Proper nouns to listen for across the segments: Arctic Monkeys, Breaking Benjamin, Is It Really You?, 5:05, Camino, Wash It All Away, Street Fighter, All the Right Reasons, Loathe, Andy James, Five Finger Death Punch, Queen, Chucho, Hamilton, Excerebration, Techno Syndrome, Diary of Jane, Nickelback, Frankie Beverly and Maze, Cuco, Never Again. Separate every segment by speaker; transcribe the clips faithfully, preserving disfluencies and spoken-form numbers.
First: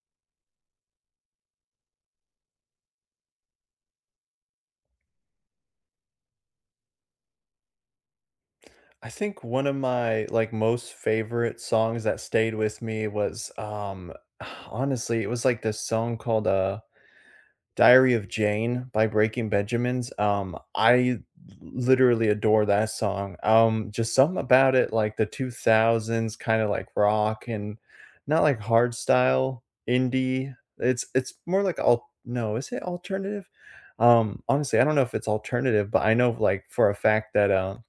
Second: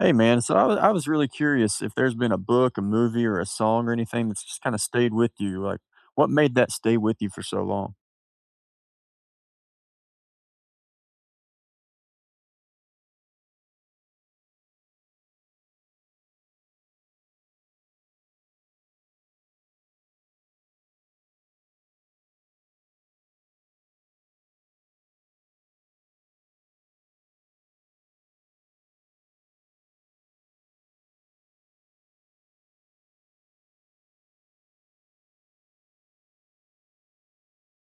Speaker 1: Hey man, so I was I was really curious if there's been a book, a movie, or a song or anything that's just kind of stayed with you. Like, what made that stay with you for so long?
Speaker 2: I think one of my, like, most favorite songs that stayed with me was, um, honestly, it was, like, this song called, uh, Diary of Jane by Breaking Benjamins. Um, I l literally adore that song. Um, just something about it, like, the two thousands, kinda, like, rock, and not, like, hard style indie. It's it's more like al no, is it alternative? Um, honestly, I don't know if it's alternative, but I know, like, for a fact that, um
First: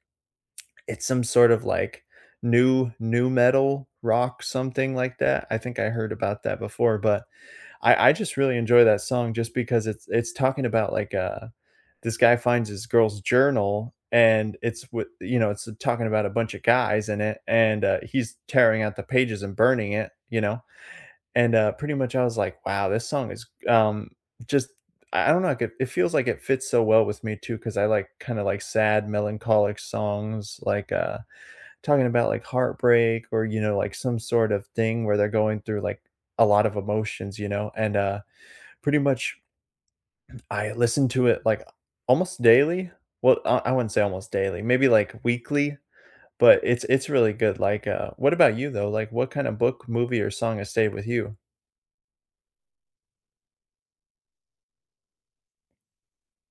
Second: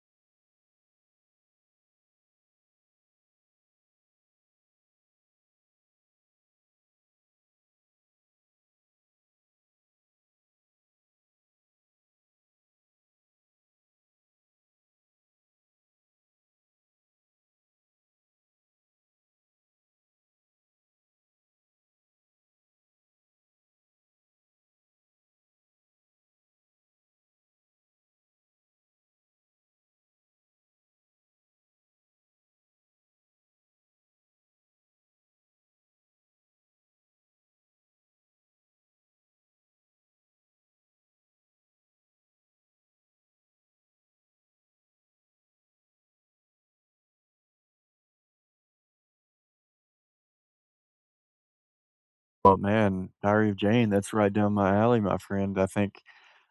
Speaker 2: it's some sort of like new new metal rock, something like that. I think I heard about that before, but I I just really enjoy that song just because it's it's talking about, like, uh, this guy finds his girl's journal and it's with you know, it's talking about a bunch of guys in it, and, uh, he's tearing out the pages and burning it, you know, and, uh, pretty much I was like, "Wow, this song is, um, just." I I don't know, like, it it feels like it fits so well with me too, because I like kinda like sad melancholic songs, like, uh, talking about, like, heartbreak, or, you know, like, some sort of thing where they're going through, like, a lot of emotions, you know, and, uh, pretty much I listen to it, like, almost daily. Well, I I wouldn't say almost daily, maybe, like, weekly, but it's it's really good, like, uh what about you, though? Like, what kinda book, movie, or song has stayed with you?
Speaker 1: Well, man, Diary of Jane, that's right down my alley, my friend. I think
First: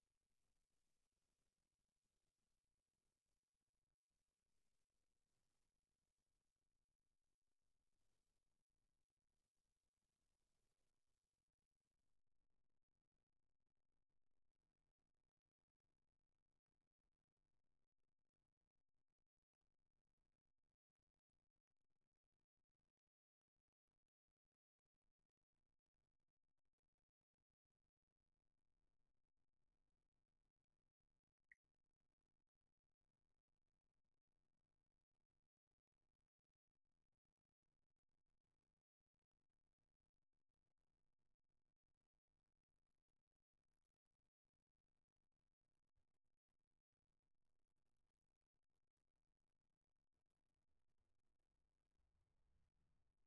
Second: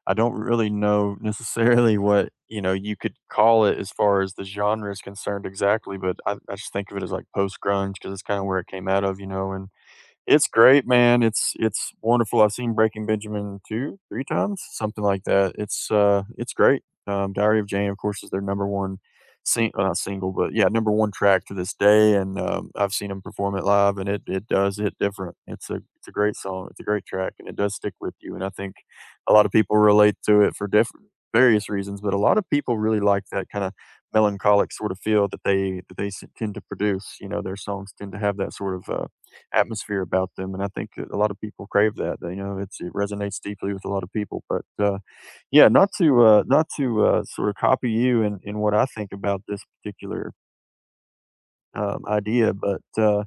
Speaker 1: I don't really know necessarily what you know you could call it as far as the genre is concerned exactly, but I, I just think of it as like post grunge because it's kind of where it came out of, you know, and it's great, man. It's it's wonderful. I've seen Breaking Benjamin two, three times, something like that. It's, uh, it's great. Um, Diary of Jane, of course, is their number one sing well, not single, but yeah, number one track to this day, and, um, I've seen seen them perform it live, and it it does hit different. It's a it's a great song, it's a great track, and it does stick with you, and I think a lot of people relate to it for different various reasons, but a lot of people really like that kinda melancholic sort of feel that they that they s tend to produce. You know, their songs tend to have that sort of, uh atmosphere about them, and I think that a lot of people crave that. You know, it's it resonates deeply with a lot of people. But uh, yeah, not to uh, not to uh, sort of copy you in, in what I think about this particular um, idea, but uh,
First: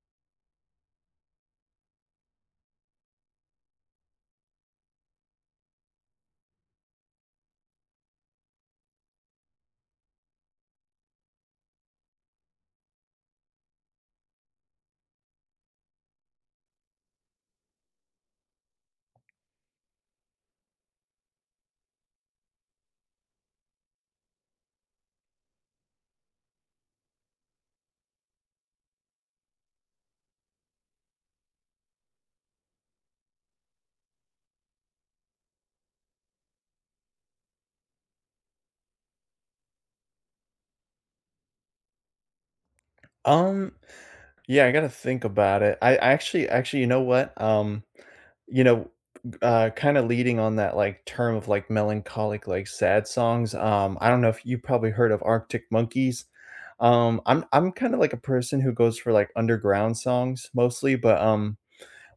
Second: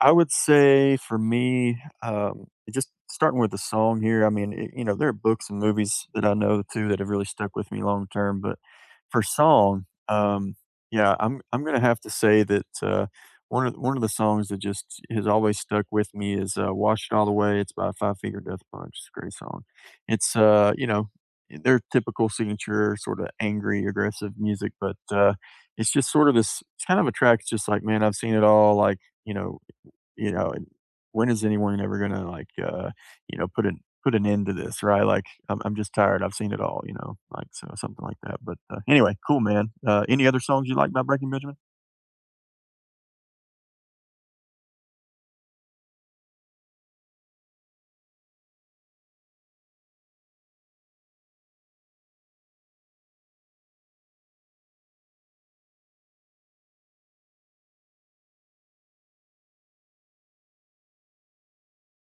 Speaker 1: I would say for me, um, just starting with the song here. I mean, it, you know, there are books and movies that I know too that have really stuck with me long term. But for song, um, yeah, I'm I'm gonna have to say that uh, one of one of the songs that just has always stuck with me is uh, "Wash It All Away." It's by Five Finger Death Punch. It's a great song. It's, uh, you know, their typical signature sort of angry, aggressive music, but uh, it's just sort of this. It's kind of a track. It's just like, man, I've seen it all. Like, you know, you know, and when is anyone ever gonna, like, uh, you know, put an put an end to this, right? Like, I'm I'm just tired. I've seen it all, you know, like, so something like that, but, uh, anyway, cool, man. Uh, any other songs you like by Breaking Benjamin?
Speaker 2: Um, Yeah, I gotta think about it. I I actually actually, you know what? Um, you know, uh, Kinda leading on that, like, term of, like, melancholic, like, sad songs, um, I don't know if you probably heard of Arctic Monkeys. Um, I'm I'm kinda like a person who goes for, like, underground songs mostly, but, um,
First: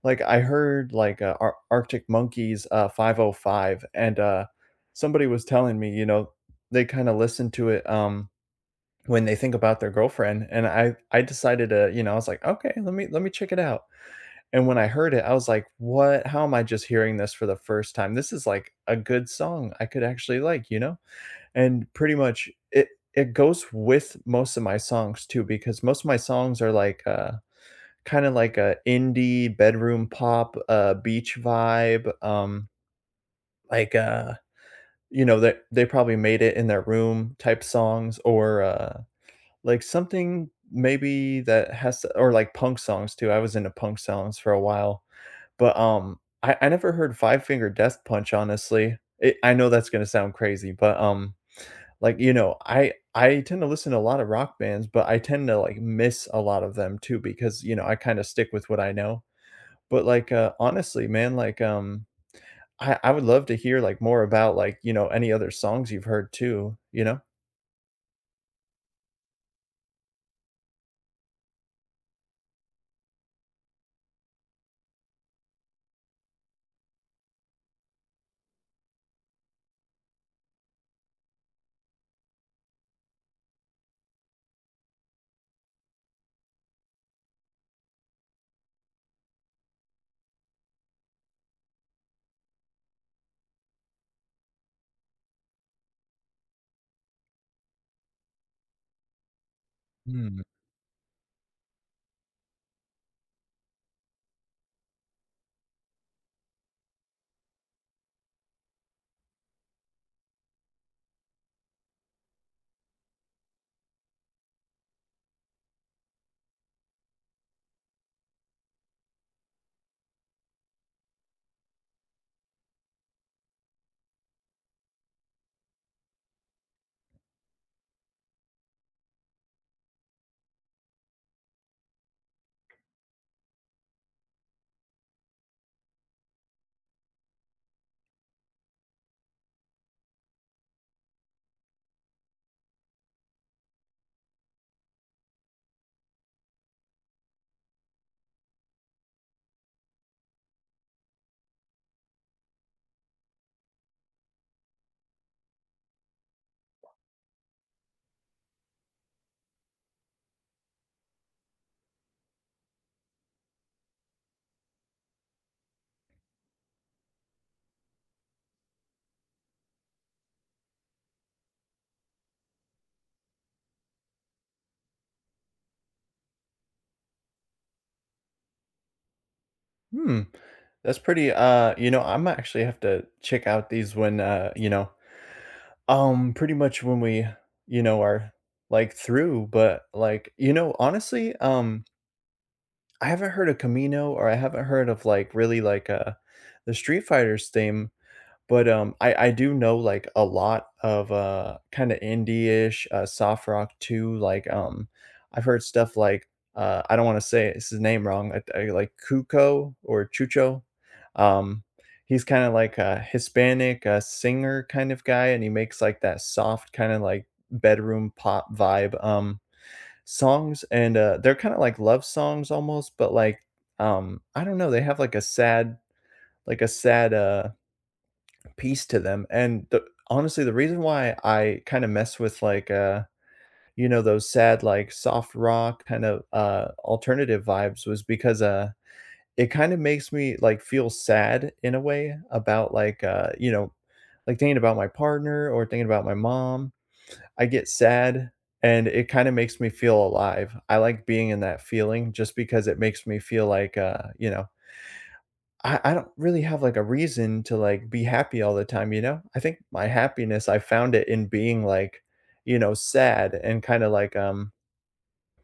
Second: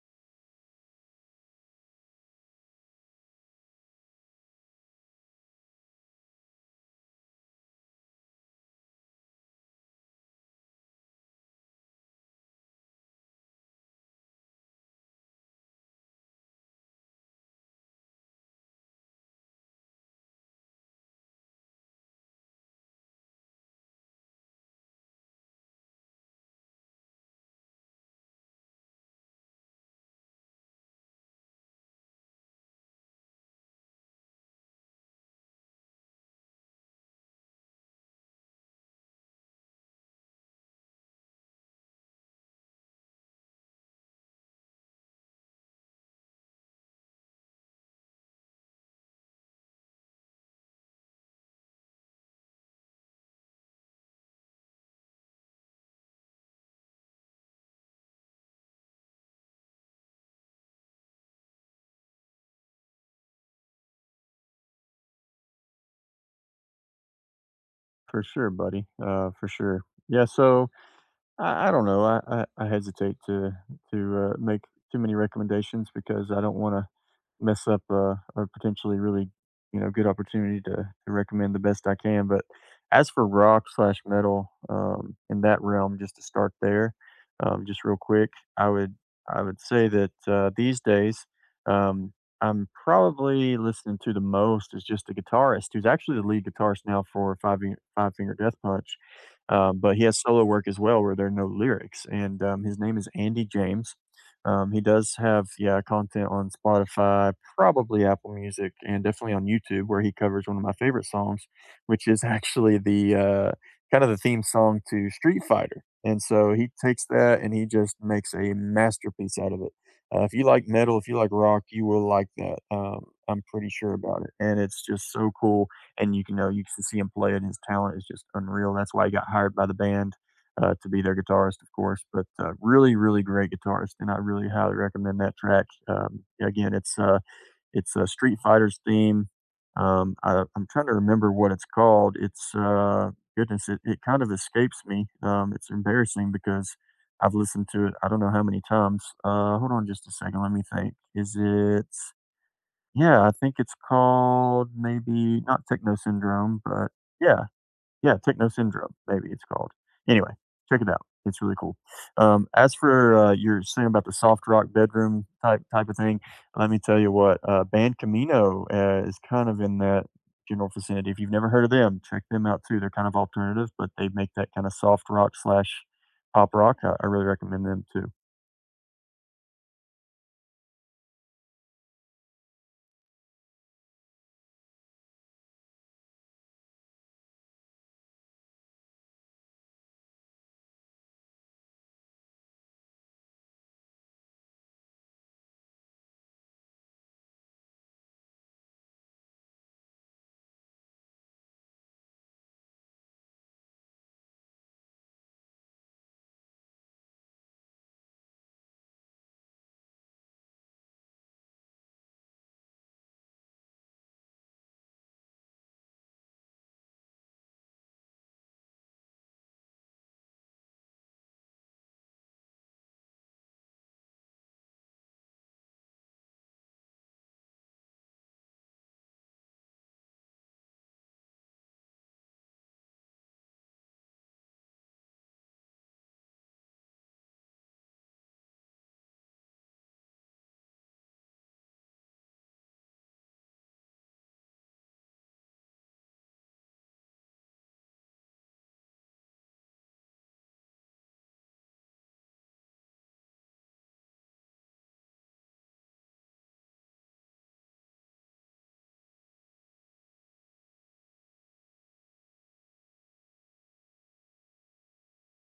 Speaker 2: like, I heard, like, uh, Ar Arctic Monkeys, uh, five oh five, and, uh, somebody was telling me, you know, they kinda listened to it, um when they think about their girlfriend, and I I decided to, you know, I was like, "Okay, let me let me check it out." And when I heard it, I was like, "What? How am I just hearing this for the first time? This is like a good song I could actually like, you know?" And pretty much it it goes with most of my songs too, because most of my songs are like uh kind of like a indie bedroom pop, uh beach vibe, um like uh you know, that they, they probably made it in their room type songs, or uh like, something maybe that has to, or, like, punk songs too. I was into punk songs for a while, but, um, I I never heard Five Finger Death Punch, honestly. It I know that's gonna sound crazy, but, um, like, you know, I I tend to listen to a lot of rock bands, but I tend to, like, miss a lot of them too, because, you know, I kinda stick with what I know. But, like, uh, honestly, man, like, um, I I would love to hear, like, more about, like, you know, any other songs you've heard too, you know?
Speaker 1: For sure, buddy. Uh, for sure. Yeah, so I I don't know. I I I hesitate to to, uh, make too many recommendations because I don't wanna mess up a a potentially really, you know, good opportunity to to recommend the best I can, but as for rock slash metal, um, in that realm, just to start there, um, just real quick, I would I would say that, uh, these days, um, I'm probably listening to the most is just a guitarist who's actually the lead guitarist now for Five Finger Five Finger Death Punch. Um, but he has
Speaker 2: Hmm.
Speaker 1: solo work as well where there are no lyrics, and um, his name is Andy James. Um, he does have yeah content on Spotify, probably Apple Music, and definitely on YouTube where he covers one of my favorite songs, which is actually the uh, kind of the theme song to Street Fighter. And so he takes that and he just makes a masterpiece out of it. Uh, if you like metal, if you like rock, you will like that. Um, I'm pretty sure about it, and it's just so cool, and you can know, you can see him play and his talent is just unreal. That's why he got hired by the band, uh, to be their guitarist, of course, but, uh, really, really great guitarist, and I really highly recommend that track. Um, again, it's, uh it's, uh, Street Fighter's theme. Um, I I'm trying to remember what it's called. It's, uh goodness, it it kind of escapes me. Um, it's embarrassing because I've listened to it I don't know how many times. Uh, hold on just a second, let me think. Is it yeah, I think it's called maybe not Techno Syndrome, but yeah, yeah, Techno Syndrome, maybe it's called. Anyway, check it out. It's really cool. Um, as for uh, your saying about the soft rock bedroom type type of thing, let me tell you what uh, band Camino uh, is kind of in that general vicinity. If you've never heard of them, check them out too. They're kind of alternative, but they make that kind of soft rock slash pop rock. I, I really recommend them too.
Speaker 2: Hmm, that's pretty, uh, you know, I'm actually have to check out these when, uh, you know, um, pretty much when we, you know, are like through, but like, you know, honestly, um, I haven't heard of Camino, or I haven't heard of like really like uh the Street Fighters theme, but, um, I I do know, like, a lot of, uh, kinda indie-ish, uh, soft rock too, like, um, I've heard stuff like, uh, I don't wanna say his name wrong, I I like Cuco or Chucho, um, he's kinda like a Hispanic, uh, singer kind of guy, and he makes, like, that soft kinda, like, bedroom pop vibe, um, songs, and, uh, they're kinda like love songs almost, but, like, um, I don't know, they have, like, a sad like, a sad, uh piece to them. And the honestly, the reason why I kinda mess with, like, uh, you know, those sad, like, soft rock kind of, uh, alternative vibes was because, uh, it kinda makes me, like, feel sad in a way about, like, uh, you know, like, thinking about my partner or thinking about my mom. I get sad, and it kinda makes me feel alive. I like being in that feeling just because it makes me feel like, uh, you know, I I don't really have, like, a reason to, like, be happy all the time, you know? I think my happiness, I found it in being, like, you know, sad and kinda, like, um,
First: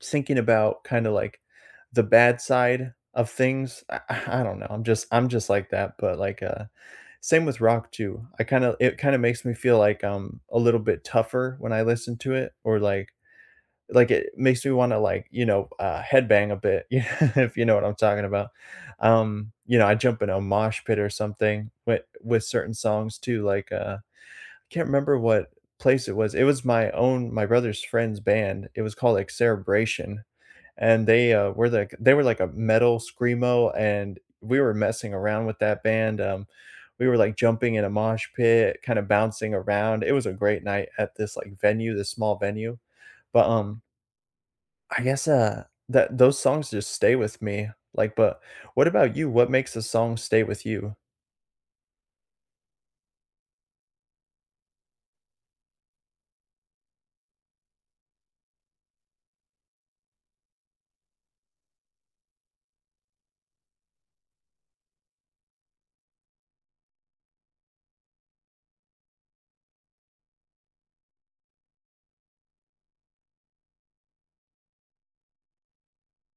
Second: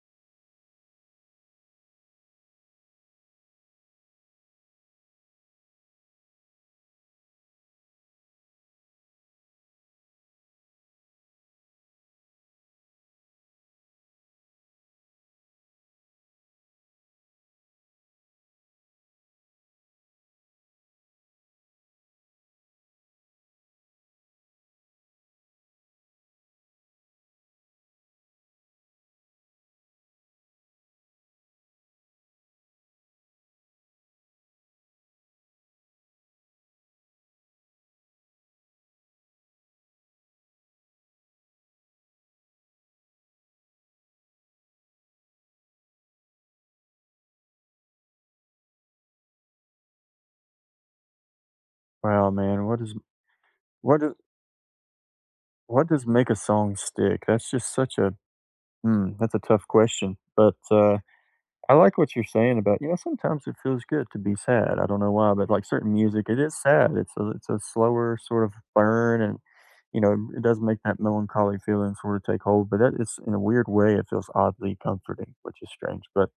Speaker 2: thinking about kinda, like, the bad side of things. I I I don't know, I'm just I'm just like that, but, like, uh same with rock too. I kinda it kinda makes me feel like um a little bit tougher when I listen to it, or, like like, it makes me wanna, like, you know, uh, headbang a bit, you know, if you know what I'm talking about. Um, you know, I jump in a mosh pit or something with with certain songs too, like, uh, I can't remember what place it was. It was my own my brother's friend's band. It was called Excerebration, and they, uh, were like they were like a metal screamo, and we were messing around with that band, um, we were, like, jumping in a mosh pit, kinda bouncing around. It was a great night at this, like, venue, this small venue, but, um I guess, uh, that those songs just stay with me, like, but what about you? What makes a song stay with you?
Speaker 1: Wow, man, what is what is what does make a song stick? That's just such a hmm. That's a tough question, but, uh I like what you're saying about, you know, sometimes it feels good to be sad. I don't know why, but like certain music, it is sad. It's a it's a slower sort of burn, and you know, it does make that melancholy feeling sort of take hold. But that it's in a weird way, it feels oddly comforting, which is strange. But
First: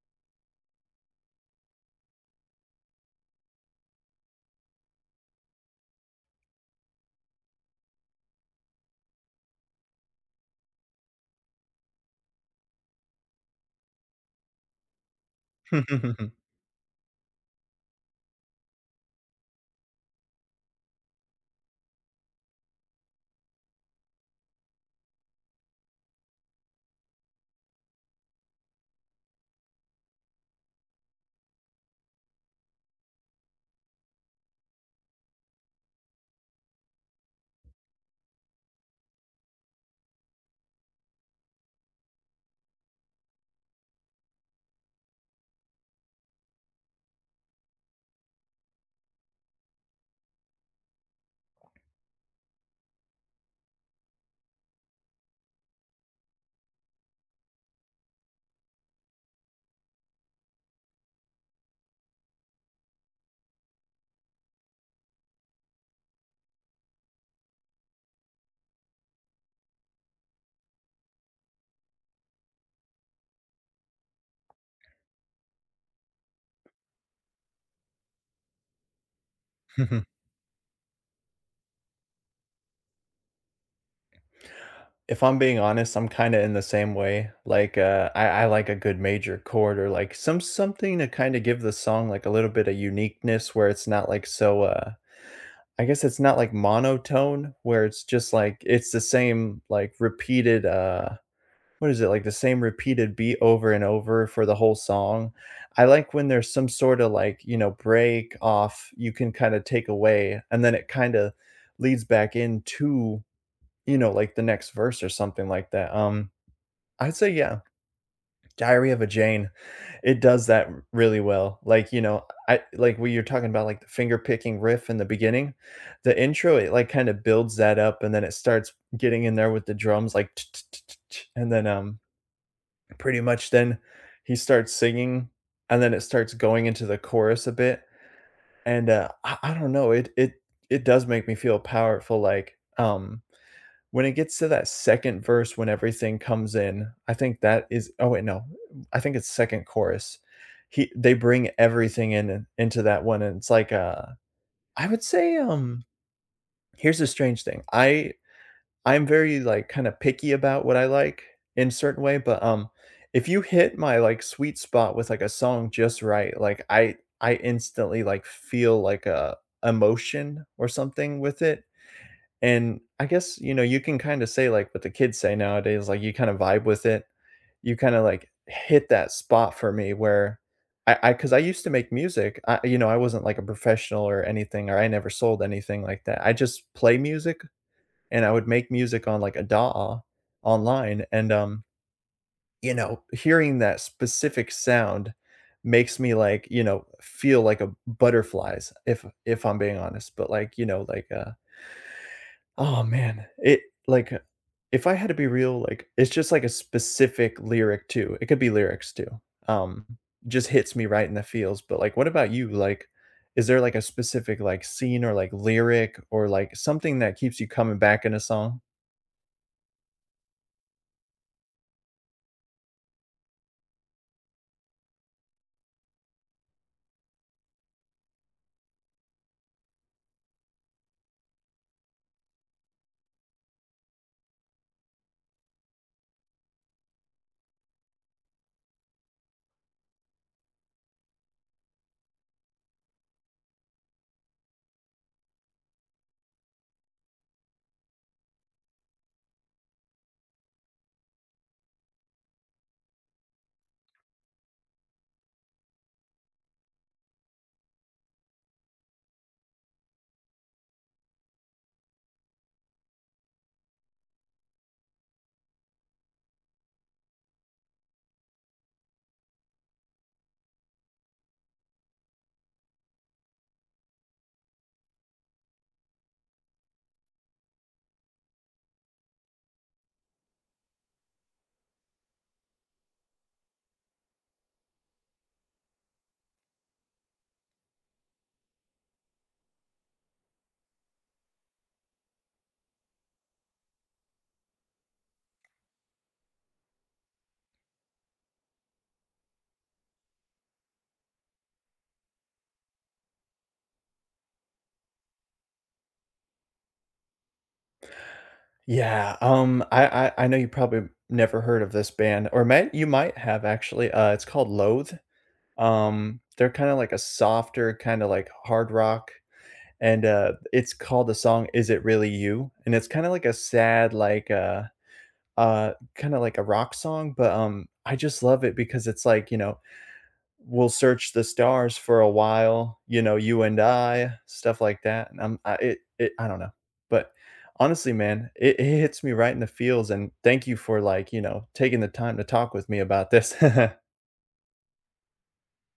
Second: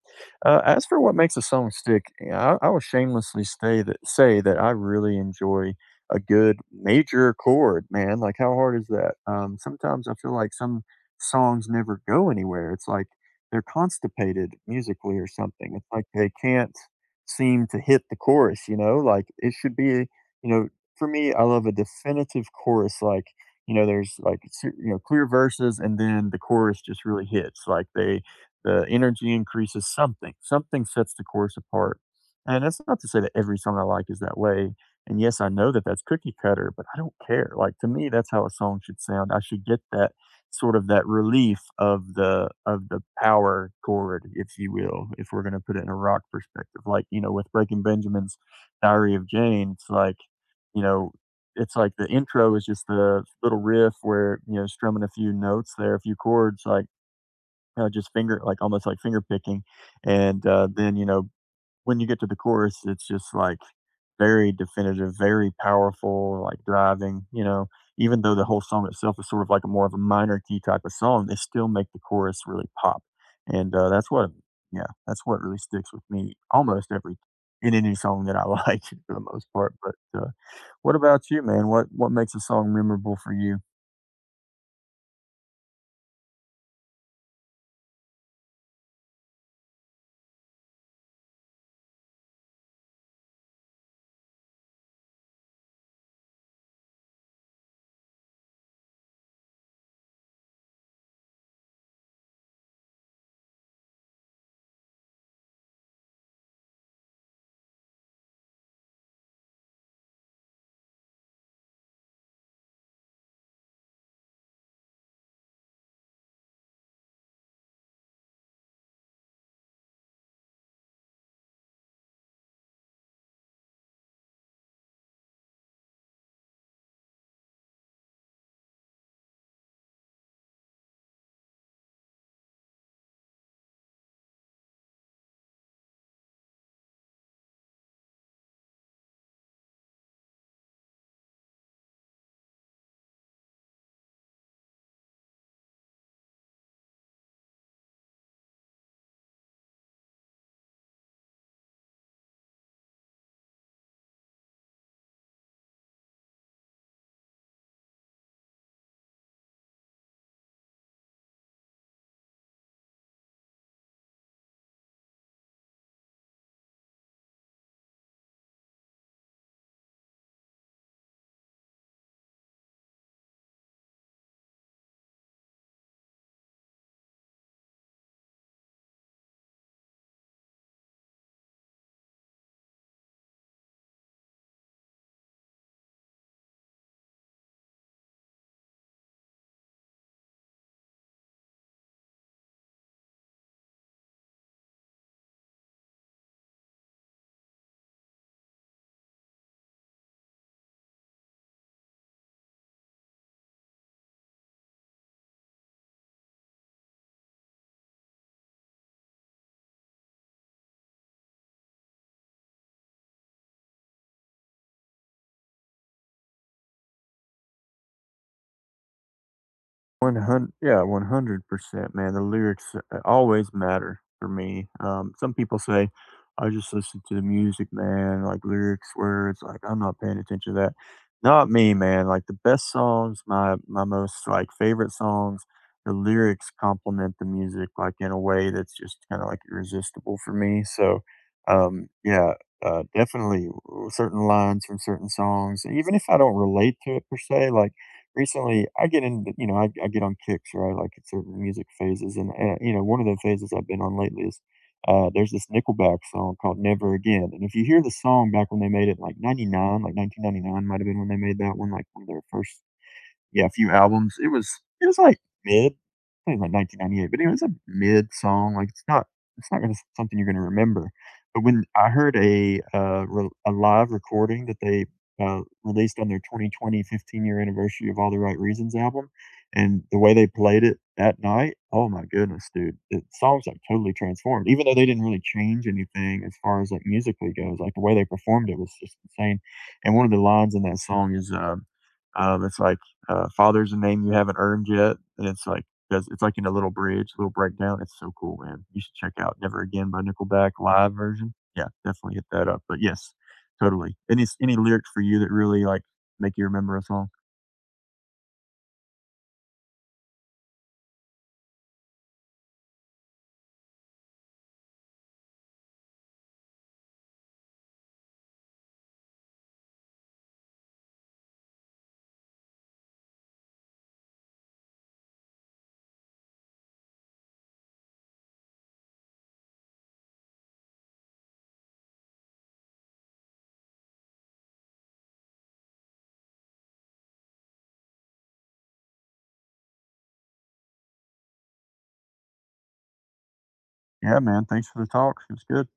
Speaker 1: uh, as for what makes a song stick, yeah, I, I will shamelessly say that say that I really enjoy a good major chord, man. Like how hard is that? Um, sometimes I feel like some songs never go anywhere. It's like they're constipated musically or something. It's like they can't seem to hit the chorus, you know? Like it should be, you know, for me, I love a definitive chorus. Like, you know, there's like, s- you know, clear verses and then the chorus just really hits. Like they, the energy increases something, something sets the chorus apart. And that's not to say that every song I like is that way. And yes, I know that that's cookie cutter, but I don't care. Like to me, that's how a song should sound. I should get that sort of that relief of the of the power chord, if you will, if we're gonna put it in a rock perspective. Like, you know, with Breaking Benjamin's Diary of Jane, it's like, you know, it's like the intro is just the little riff where, you know, strumming a few notes there, a few chords, like, you know, just finger like, almost like finger picking, and, uh, then, you know, when you get to the chorus, it's just like very definitive, very powerful, like driving, you know, even though the whole song itself is sort of like a more of a minor key type of song, they still make the chorus really pop. And uh, that's what, yeah, that's what really sticks with me almost every, in any song that I like for the most part. But uh, what about you, man? What, what makes a song memorable for you?
Speaker 2: If I'm being honest, I'm kinda in the same way, like, uh, I I like a good major chord, or, like, some something to kinda give the song, like, a little bit of uniqueness where it's not, like, so, uh I guess it's not, like, monotone, where it's just, like, it's the same, like, repeated, uh what is it, like the same repeated beat over and over for the whole song. I like when there's some sort of like, you know, break off you can kind of take away, and then it kind of leads back into, you know, like the next verse or something like that. Um, I'd say, yeah, Diary of a Jane, it does that r- really well. Like, you know, I like what you're talking about, like the finger picking riff in the beginning, the intro, it like kind of builds that up, and then it starts getting in there with the drums, like, and then, um, pretty much then he starts singing, and then it starts going into the chorus a bit, and, uh, I I don't know, it it it does make me feel powerful, like, um, when it gets to that second verse when everything comes in, I think that is oh, wait, no, I think it's second chorus. He they bring everything in into that one, and it's like, uh I would say, um here's a strange thing. I I'm very, like, kinda picky about what I like in certain way, but, um, if you hit my, like, sweet spot with, like, a song just right, like, I I instantly, like, feel, like, a emotion or something with it, and I guess, you know, you can kinda say, like, what the kids say nowadays, like, you kinda vibe with it. You kinda, like, hit that spot for me where I because I used to make music. I you know, I wasn't, like, a professional or anything, or I never sold anything like that. I just play music, and I would make music on like a D A W online and, um, you know, hearing that specific sound makes me like, you know, feel like a butterflies, if if I'm being honest, but like, you know, like, uh, oh man, it like uh, if I had to be real, like it's just like a specific lyric too. It could be lyrics too. Um, just hits me right in the feels. But like, what about you? Like, is there like a specific like scene or like lyric or like something that keeps you coming back in a song?
Speaker 1: one hundred yeah, one hundred percent, man, the lyrics, uh, always matter for me. Um, some people say, "I just listen to the music, man, like, lyrics, words, like, I'm not paying attention to that." Not me, man, like, the best songs, my my most, like, favorite songs, the lyrics complement the music, like, in a way that's just kinda, like, irresistible for me, so, um, yeah, uh, definitely, uh, certain lines from certain songs, even if I don't relate to it per se, like recently I get into, you know, I, I get on kicks, right? Like at certain music phases. And, uh, you know, one of the phases I've been on lately is uh, there's this Nickelback song called Never Again. And if you hear the song back when they made it, like ninety-nine, like nineteen ninety-nine might have been when they made that one, like one of their first yeah, a few albums. It was it was like mid. I think it was like nineteen ninety-eight, but anyway, it's a mid song. Like it's not it's not gonna something you're gonna remember. But when I heard a uh, re- a live recording that they uh, released on their twenty twenty fifteen year anniversary of All the Right Reasons album, and the way they played it that night, oh my goodness, dude! The songs like totally transformed. Even though they didn't really change anything as far as like musically goes, like the way they performed it was just insane. And one of the lines in that song is. Um, um, it's like uh, father's a name you haven't earned yet, and it's like does it's like in a little bridge, little breakdown. It's so cool, man. You should check out "Never Again" by Nickelback live version. Yeah, definitely hit that up. But yes, totally. Any s any lyrics for you that really like make you remember a song?
Speaker 2: Yeah, um, I I I know you probably never heard of this band, or might you might have actually, uh, it's called Loathe. Um, they're kinda like a softer, kinda like hard rock, and, uh, it's called the song "Is It Really You?" And it's kinda like a sad, like, uh, uh, kinda like a rock song, but, um, I just love it because it's like, you know, we'll search the stars for a while, you know, you and I, stuff like that. And I'm I it it I don't know. But honestly, man, it, it hits me right in the feels, and thank you for like, you know, taking the time to talk with me about this.
Speaker 1: Yeah, man. Thanks for the talk. It was good.